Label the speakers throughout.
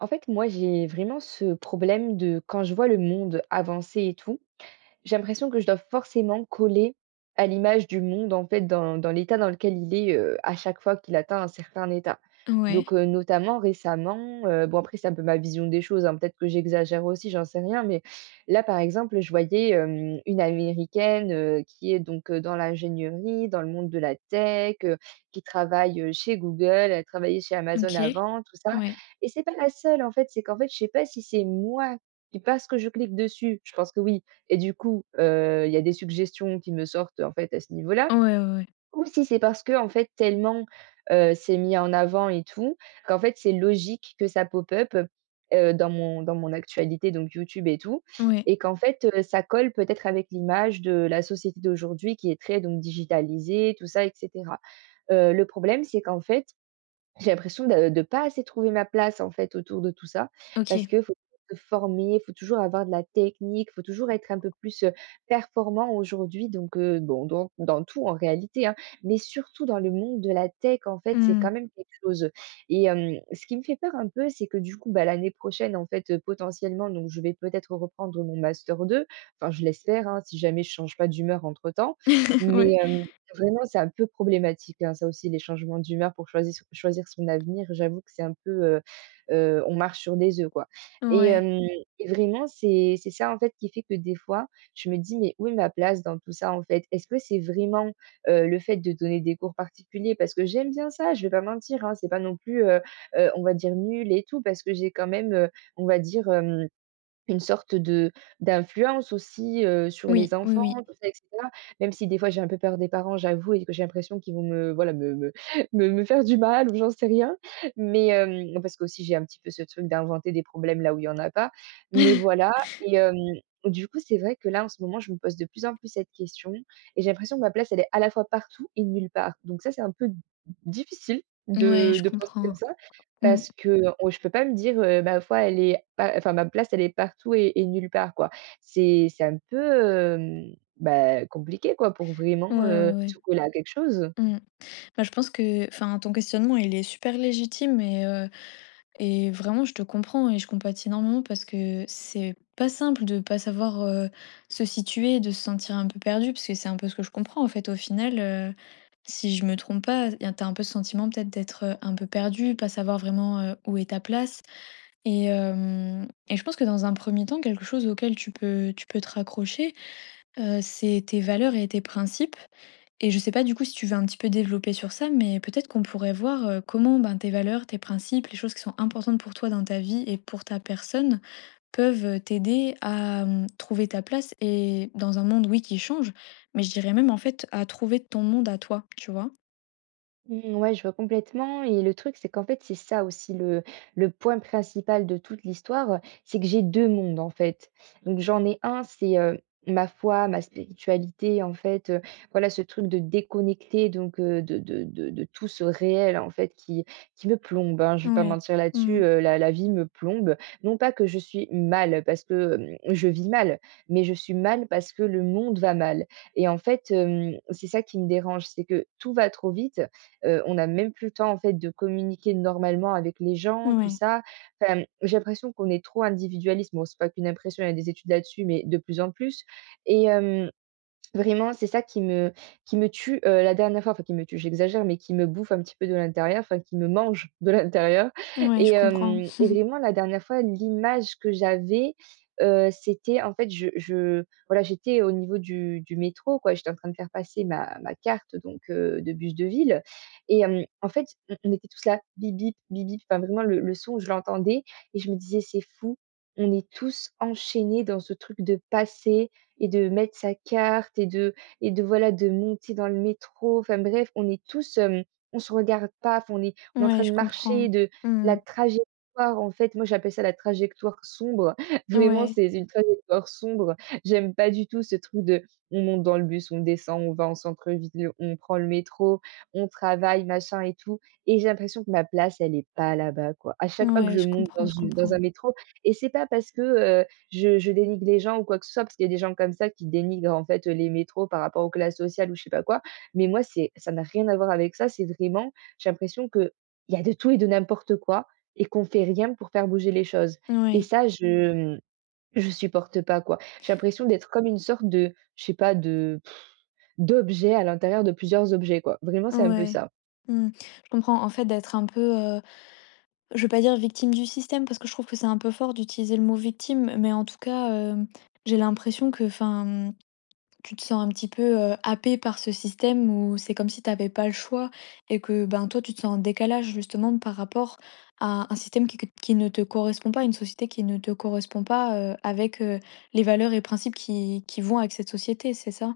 Speaker 1: En fait, moi, j'ai vraiment ce problème de quand je vois le monde avancer et tout, j'ai l'impression que je dois forcément coller à l'image du monde, en fait, dans l'état dans lequel il est, à chaque fois qu'il atteint un certain état.
Speaker 2: Ouais,
Speaker 1: Donc, notamment récemment, bon après c'est un peu ma vision des choses, hein, peut-être que j'exagère aussi, j'en sais rien, mais là, par exemple, je voyais, une américaine, qui est donc, dans l'ingénierie, dans le monde de la tech, qui travaille, chez Google, elle travaillait chez Amazon
Speaker 2: OK.
Speaker 1: avant, tout ça
Speaker 2: Ouais.
Speaker 1: et c'est pas la seule, en fait. C'est qu'en fait, je sais pas si c'est moi qui parce que je clique dessus, je pense que oui, et du coup, il y a des suggestions qui me sortent, en fait, à ce niveau-là,
Speaker 2: Ouais, ouais, ouais.
Speaker 1: ou si c'est parce que en fait, tellement, c'est mis en avant et tout, qu'en fait, c'est logique que ça pop up, dans mon actualité, donc YouTube et tout
Speaker 2: Ouais,
Speaker 1: et qu'en fait, ça colle peut-être avec l'image de la société d'aujourd'hui qui est très donc digitalisée, tout ça et cetera. Le problème, c'est qu'en fait, j'ai l'impression de pas assez trouver ma place, en fait, autour de tout ça. Parce
Speaker 2: OK.
Speaker 1: que faut se former, faut toujours avoir de la technique, faut toujours être un peu plus, performant aujourd'hui. Donc, bon, dans tout en réalité, hein, mais surtout dans le monde de la tech, en fait, c'est
Speaker 2: Mmh.
Speaker 1: quand même quelque chose. Ce qui me fait peur un peu, c'est que du coup, bah, l'année prochaine, en fait, potentiellement, donc je vais peut-être reprendre mon master deux. Enfin, je l'espère, hein, si jamais je change pas d'humeur entre temps. Mais
Speaker 2: Ouais,
Speaker 1: Vraiment, c'est un peu problématique, hein, ça aussi, les changements d'humeur pour choisir son avenir. J'avoue que c'est un peu, on marche sur des œufs, quoi et
Speaker 2: ouais.
Speaker 1: hem et vraiment, c'est ça, en fait, qui fait que des fois, je me dis: «Mais où est ma place dans tout ça, en fait?» Est-ce que c'est vraiment, le fait de donner des cours particuliers? Parce que j'aime bien ça, je vais pas mentir, hein, c'est pas non plus, on va dire nul et tout parce que j'ai quand même, on va dire, hem une sorte de d'influence aussi, sur les
Speaker 2: Oui, oui,
Speaker 1: enfants,
Speaker 2: oui.
Speaker 1: tout ça et cetera. Même si des fois j'ai un peu peur des parents, j'avoue et que j'ai l'impression qu'ils vont me voilà, me me faire du mal ou j'en sais rien. Mais, parce que aussi j'ai un petit peu ce truc d'inventer des problèmes là où il y en a pas. Mais voilà et hem, du coup, c'est vrai que là, en ce moment, je me pose de plus en plus cette question et j'ai l'impression que ma place, elle est à la fois partout et nulle part. Donc ça, c'est un peu difficile
Speaker 2: Ouais,
Speaker 1: de
Speaker 2: je
Speaker 1: de penser
Speaker 2: comprends.
Speaker 1: comme ça.
Speaker 2: Mmh.
Speaker 1: Parce que on je peux pas me dire, «Ma foi, elle est pa enfin, ma place, elle est partout et nulle part», quoi. C'est un peu, bah, compliqué, quoi, pour
Speaker 2: Ouais,
Speaker 1: vraiment,
Speaker 2: ouais,
Speaker 1: se
Speaker 2: ouais.
Speaker 1: coller à quelque chose.
Speaker 2: Mmh. Bah, je pense que, enfin, ton questionnement, il est super légitime. Et Et vraiment, je te comprends et je compatis énormément, parce que c'est pas simple de pas savoir, se situer, de se sentir un peu perdu, parce que c'est un peu ce que je comprends en fait. Au final, si je me trompe pas, t'as un peu ce sentiment peut-être d'être, un peu perdu, pas savoir vraiment où est ta place. Et, euh, et je pense que dans un premier temps, quelque chose auquel tu peux te raccrocher, c'est tes valeurs et tes principes. Et je sais pas du coup si tu veux un petit peu développer sur ça, mais peut-être qu'on pourrait voir, comment, ben, tes valeurs, tes principes, les choses qui sont importantes pour toi dans ta vie et pour ta personne peuvent, t'aider à, trouver ta place et dans un monde, oui, qui change, mais je dirais même, en fait, à trouver ton monde à toi, tu vois?
Speaker 1: Mmh, ouais, je vois complètement et le truc, c'est qu'en fait, c'est ça aussi le point principal de toute l'histoire, c'est que j'ai 2 mondes, en fait. Donc j'en ai un, c'est, ma foi, ma spiritualité, en fait, voilà, ce truc de déconnecter donc de de tout ce réel, en fait, qui me plombe, hein, je vais pas
Speaker 2: Ouais.
Speaker 1: mentir là-dessus,
Speaker 2: Mmh.
Speaker 1: la vie me plombe. Non pas que je suis mal parce que, je vis mal, mais je suis mal parce que le monde va mal et en fait, c'est ça qui me dérange, c'est que tout va trop vite. On a même plus le temps en fait de communiquer normalement avec les gens, tout
Speaker 2: Ouais.
Speaker 1: ça. Enfin, j'ai l'impression qu'on est trop individualiste. Bon, c'est pas qu'une impression, il y a des études là-dessus, mais de plus en plus et hem Vraiment, c'est ça qui me tue, la dernière fois, enfin qui me tue, j'exagère, mais qui me bouffe un petit peu de l'intérieur, enfin qui me mange de l'intérieur
Speaker 2: Ouais,
Speaker 1: et
Speaker 2: je comprends.
Speaker 1: hem et vraiment la dernière fois, l'image que j'avais, c'était en fait je voilà, j'étais au niveau du métro quoi, j'étais en train de faire passer ma carte donc de bus de ville en fait, on était tous là: «Bip bip, bip bip», enfin vraiment le son, je l'entendais et je me disais: «C'est fou, on est tous enchaînés dans ce truc de passer, et de mettre sa carte et de voilà, de monter dans le métro. Enfin bref, on est tous, on se regarde pas, enfin on est en
Speaker 2: Ouais,
Speaker 1: train
Speaker 2: je
Speaker 1: de
Speaker 2: comprends.
Speaker 1: marcher, de la
Speaker 2: Mmh.
Speaker 1: trajectoire en fait, moi j'appelle ça la trajectoire sombre.» Vraiment,
Speaker 2: Ouais.
Speaker 1: c'est une trajectoire sombre. J'aime pas du tout ce truc de on monte dans le bus, on descend, on va en centre-ville, on prend le métro, on travaille, machin et tout et j'ai l'impression que ma place, elle est pas là-bas, quoi. À chaque fois que
Speaker 2: Ouais,
Speaker 1: je
Speaker 2: je
Speaker 1: monte dans
Speaker 2: comprends, je
Speaker 1: une dans
Speaker 2: comprends.
Speaker 1: un métro et c'est pas parce que, je dénigre les gens ou quoi que ce soit, parce qu'il y a des gens comme ça qui dénigrent, en fait, les métros par rapport aux classes sociales ou je sais pas quoi. Mais moi, c'est ça n'a rien à voir avec ça. C'est vraiment j'ai l'impression que il y a de tout et de n'importe quoi et qu'on fait rien pour faire bouger les choses. Et
Speaker 2: Ouais.
Speaker 1: ça, je, je supporte pas, quoi. J'ai l'impression d'être comme une sorte de, je sais pas, de d'objet à l'intérieur de plusieurs objets, quoi. Vraiment, c'est un peu
Speaker 2: Ouais.
Speaker 1: ça.
Speaker 2: Mmh. Je comprends, en fait. D'être un peu, je veux pas dire victime du système, parce que je trouve que c'est un peu fort d'utiliser le mot victime, mais en tout cas, j'ai l'impression que, enfin, tu te sens un petit peu, happée par ce système, où c'est comme si tu avais pas le choix et que, ben, toi, tu te sens en décalage justement par rapport à un système qui ne te correspond pas, une société qui ne te correspond pas, avec, les valeurs et principes qui vont avec cette société, c'est ça?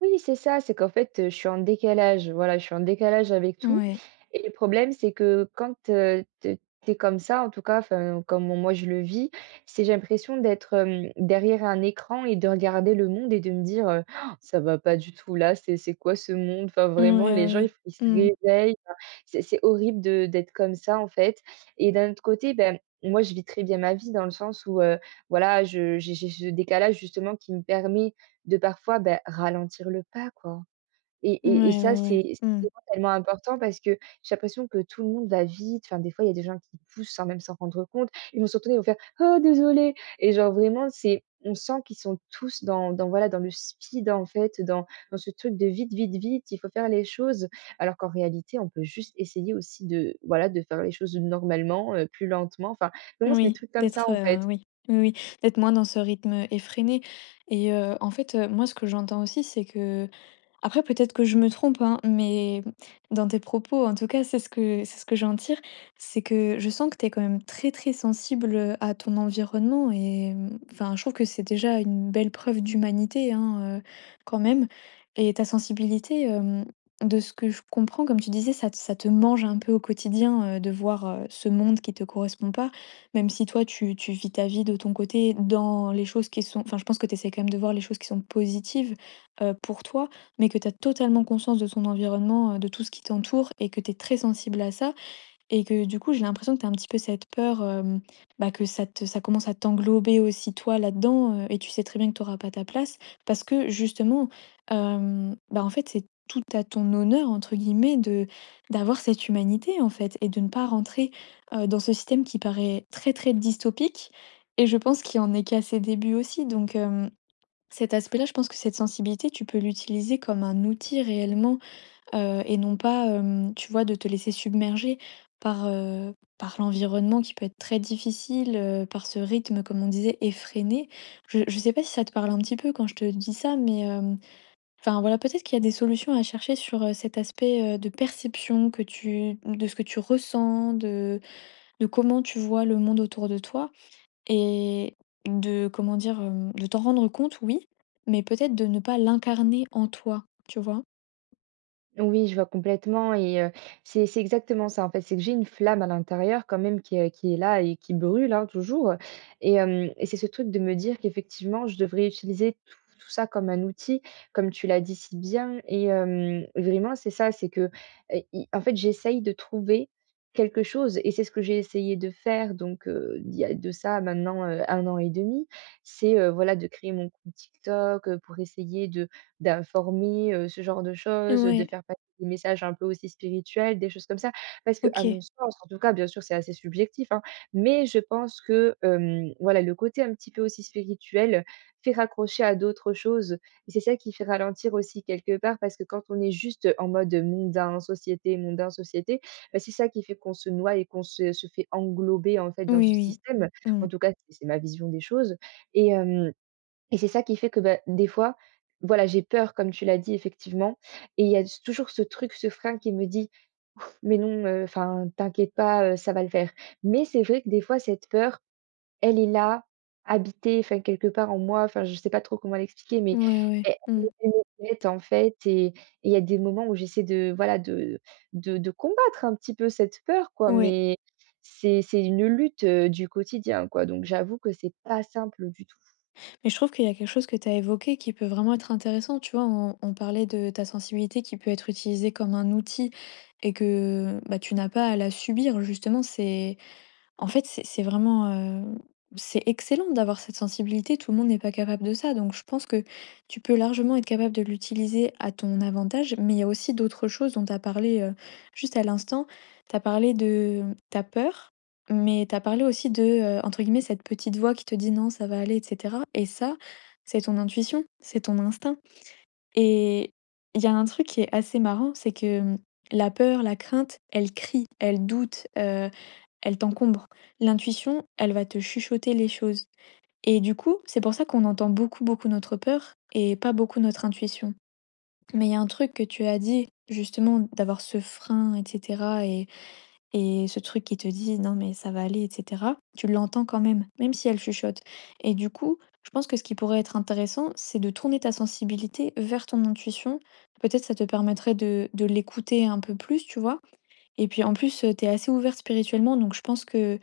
Speaker 1: Oui, c'est ça, c'est qu'en fait, je suis en décalage, voilà, je suis en décalage avec tout
Speaker 2: Ouais.
Speaker 1: et le problème, c'est que quand, tu tu comme ça, en tout cas, enfin, comme moi je le vis, c'est j'ai l'impression d'être, derrière un écran et de regarder le monde et de me dire, «Oh, ça va pas du tout là, c'est quoi ce monde?» Enfin
Speaker 2: Ouais,
Speaker 1: vraiment les gens, il
Speaker 2: ouais,
Speaker 1: faut ils se
Speaker 2: ouais. Mmh.
Speaker 1: réveillent, enfin, c'est horrible de d'être comme ça, en fait et d'un autre côté, ben, moi je vis très bien ma vie dans le sens où, voilà, je j'ai ce décalage justement qui me permet de parfois, bah, ralentir le pas, quoi et
Speaker 2: Ouais,
Speaker 1: et et ça,
Speaker 2: ouais, ouais.
Speaker 1: c'est
Speaker 2: Mmh.
Speaker 1: vraiment tellement important parce que j'ai l'impression que tout le monde va vite. Enfin, des fois, il y a des gens qui poussent sans même s'en rendre compte. Ils vont se retourner, ils vont faire: «Oh désolé» et genre vraiment, c'est on sent qu'ils sont tous dans voilà, dans le speed, en fait, dans dans ce truc de vite, vite, vite, il faut faire les choses. Alors qu'en réalité, on peut juste essayer aussi de, voilà, de faire les choses normalement, plus lentement. Enfin, vraiment, c'est des
Speaker 2: Oui,
Speaker 1: trucs comme ça,
Speaker 2: d'être,
Speaker 1: en fait.
Speaker 2: oui, oui, oui, d'être moins dans ce rythme effréné. Et en fait, moi, ce que j'entends aussi, c'est que, après, peut-être que je me trompe, hein, mais dans tes propos, en tout cas, c'est ce que j'en tire, c'est que je sens que tu es quand même très très sensible à ton environnement. Et enfin, je trouve que c'est déjà une belle preuve d'humanité, hein, quand même. Et ta sensibilité, de ce que je comprends, comme tu disais, ça te mange un peu au quotidien, de voir ce monde qui te correspond pas, même si toi, tu vis ta vie de ton côté dans les choses qui sont. Enfin, je pense que tu essaies quand même de voir les choses qui sont positives pour toi, mais que tu as totalement conscience de ton environnement, de tout ce qui t'entoure, et que tu es très sensible à ça. Et que du coup, j'ai l'impression que tu as un petit peu cette peur, bah, que ça commence à t'englober aussi toi là-dedans, et tu sais très bien que tu auras pas ta place, parce que justement, bah, en fait, c'est tout à ton «honneur» entre guillemets de d'avoir cette humanité, en fait, et de ne pas rentrer, dans ce système qui paraît très, très dystopique. Et je pense qu'il en est qu'à ses débuts aussi, donc cet aspect-là, je pense que cette sensibilité, tu peux l'utiliser comme un outil réellement, et non pas, tu vois, de te laisser submerger par l'environnement, qui peut être très difficile, par ce rythme, comme on disait, effréné. Je sais pas si ça te parle un petit peu quand je te dis ça, mais, enfin, voilà, peut-être qu'il y a des solutions à chercher sur, cet aspect, de perception que tu de ce que tu ressens, de comment tu vois le monde autour de toi. Et de, comment dire, de t'en rendre compte, oui, mais peut-être de ne pas l'incarner en toi, tu vois?
Speaker 1: Oui, je vois complètement et c'est exactement ça, en fait. C'est que j'ai une flamme à l'intérieur quand même qui est là et qui brûle, hein, toujours et c'est ce truc de me dire qu'effectivement, je devrais utiliser tout ça comme un outil, comme tu l'as dit si bien et vraiment, c'est ça, c'est que, i en fait, j'essaye de trouver quelque chose et c'est ce que j'ai essayé de faire donc il y a de ça maintenant, 1 an et demi. C'est, voilà, de créer mon compte TikTok, pour essayer de d'informer, ce genre de choses, de
Speaker 2: Ouais,
Speaker 1: faire passer des messages un peu aussi spirituels, des choses comme ça. Parce que à mon
Speaker 2: OK.
Speaker 1: sens, en tout cas, bien sûr, c'est assez subjectif, hein, mais je pense que, voilà, le côté un petit peu aussi spirituel fait raccrocher à d'autres choses et c'est ça qui fait ralentir aussi quelque part parce que quand on est juste en mode mondain, société, bah, c'est ça qui fait qu'on se noie et qu'on se fait englober, en fait,
Speaker 2: Oui,
Speaker 1: dans ce
Speaker 2: oui,
Speaker 1: système.
Speaker 2: oui. Mmh.
Speaker 1: En tout cas, c'est ma vision des choses et hem et c'est ça qui fait que, bah, des fois, voilà, j'ai peur comme tu l'as dit effectivement et il y a s toujours ce truc, ce frein qui me dit: «Mais non, enfin t'inquiète pas, ça va le faire». Mais c'est vrai que des fois cette peur, elle est là, habitée, enfin quelque part en moi, enfin je sais pas trop comment l'expliquer mais
Speaker 2: Ouais, ouais.
Speaker 1: elle
Speaker 2: Mmh.
Speaker 1: elle me guette en fait et il y a des moments où j'essaie de voilà de de combattre un petit peu cette peur quoi,
Speaker 2: Ouais.
Speaker 1: mais c'est une lutte, du quotidien quoi, donc j'avoue que c'est pas simple du.
Speaker 2: Mais je trouve qu'il y a quelque chose que tu as évoqué qui peut vraiment être intéressant, tu vois? On parlait de ta sensibilité, qui peut être utilisée comme un outil et que, bah, tu n'as pas à la subir justement. C'est En fait, c'est vraiment, c'est excellent d'avoir cette sensibilité, tout le monde n'est pas capable de ça, donc je pense que tu peux largement être capable de l'utiliser à ton avantage. Mais il y a aussi d'autres choses dont tu as parlé, juste à l'instant. Tu as parlé de ta peur, mais tu as parlé aussi de, entre guillemets «cette petite voix qui te dit: "Non, ça va aller", et cetera», et ça, c'est ton intuition, c'est ton instinct. Et il y a un truc qui est assez marrant, c'est que, la peur, la crainte, elle crie, elle doute, elle t'encombre. L'intuition, elle va te chuchoter les choses, et du coup, c'est pour ça qu'on entend beaucoup, beaucoup notre peur et pas beaucoup notre intuition. Mais il y a un truc que tu as dit, justement, d'avoir ce frein et cetera, et ce truc qui te dit: «Non mais ça va aller» et cetera, tu l'entends quand même, même si elle chuchote. Et du coup, je pense que ce qui pourrait être intéressant, c'est de tourner ta sensibilité vers ton intuition. Peut-être ça te permettrait de l'écouter un peu plus, tu vois? Et puis en plus, tu es assez ouverte spirituellement, donc je pense que,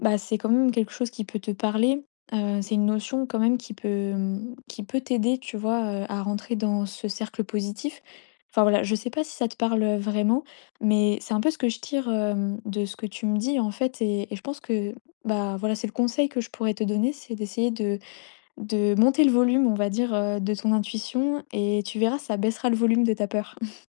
Speaker 2: bah, c'est quand même quelque chose qui peut te parler. C'est une notion quand même qui peut t'aider, tu vois, à rentrer dans ce cercle positif. Enfin voilà, je sais pas si ça te parle, vraiment, mais c'est un peu ce que je tire, de ce que tu me dis, en fait, et je pense que, bah, voilà, c'est le conseil que je pourrais te donner, c'est d'essayer de monter le volume, on va dire, de ton intuition, et tu verras, ça baissera le volume de ta peur.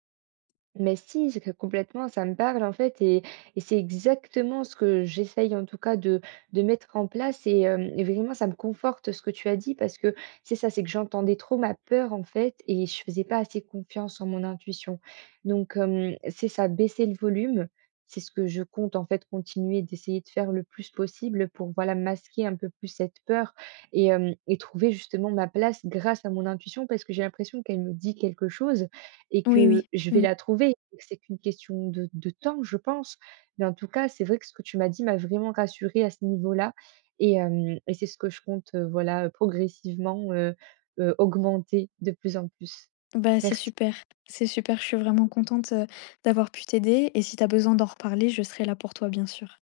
Speaker 1: Mais si, c'est que complètement, ça me parle en fait et c'est exactement ce que j'essaye en tout cas de mettre en place et vraiment ça me conforte ce que tu as dit parce que c'est ça, c'est que j'entendais trop ma peur en fait et je faisais pas assez confiance en mon intuition. Donc c'est ça, baisser le volume, c'est ce que je compte en fait continuer d'essayer de faire le plus possible pour voilà masquer un peu plus cette peur et trouver justement ma place grâce à mon intuition parce que j'ai l'impression qu'elle me dit quelque chose et
Speaker 2: Oui,
Speaker 1: que
Speaker 2: oui.
Speaker 1: je vais
Speaker 2: Mmh.
Speaker 1: la trouver et que c'est qu'une question de temps, je pense. Mais en tout cas, c'est vrai que ce que tu m'as dit m'a vraiment rassurée à ce niveau-là et c'est ce que je compte, voilà, progressivement, augmenter de plus en plus.
Speaker 2: Bah,
Speaker 1: Merci.
Speaker 2: c'est super, je suis vraiment contente, d'avoir pu t'aider, et si t'as besoin d'en reparler, je serai là pour toi, bien sûr.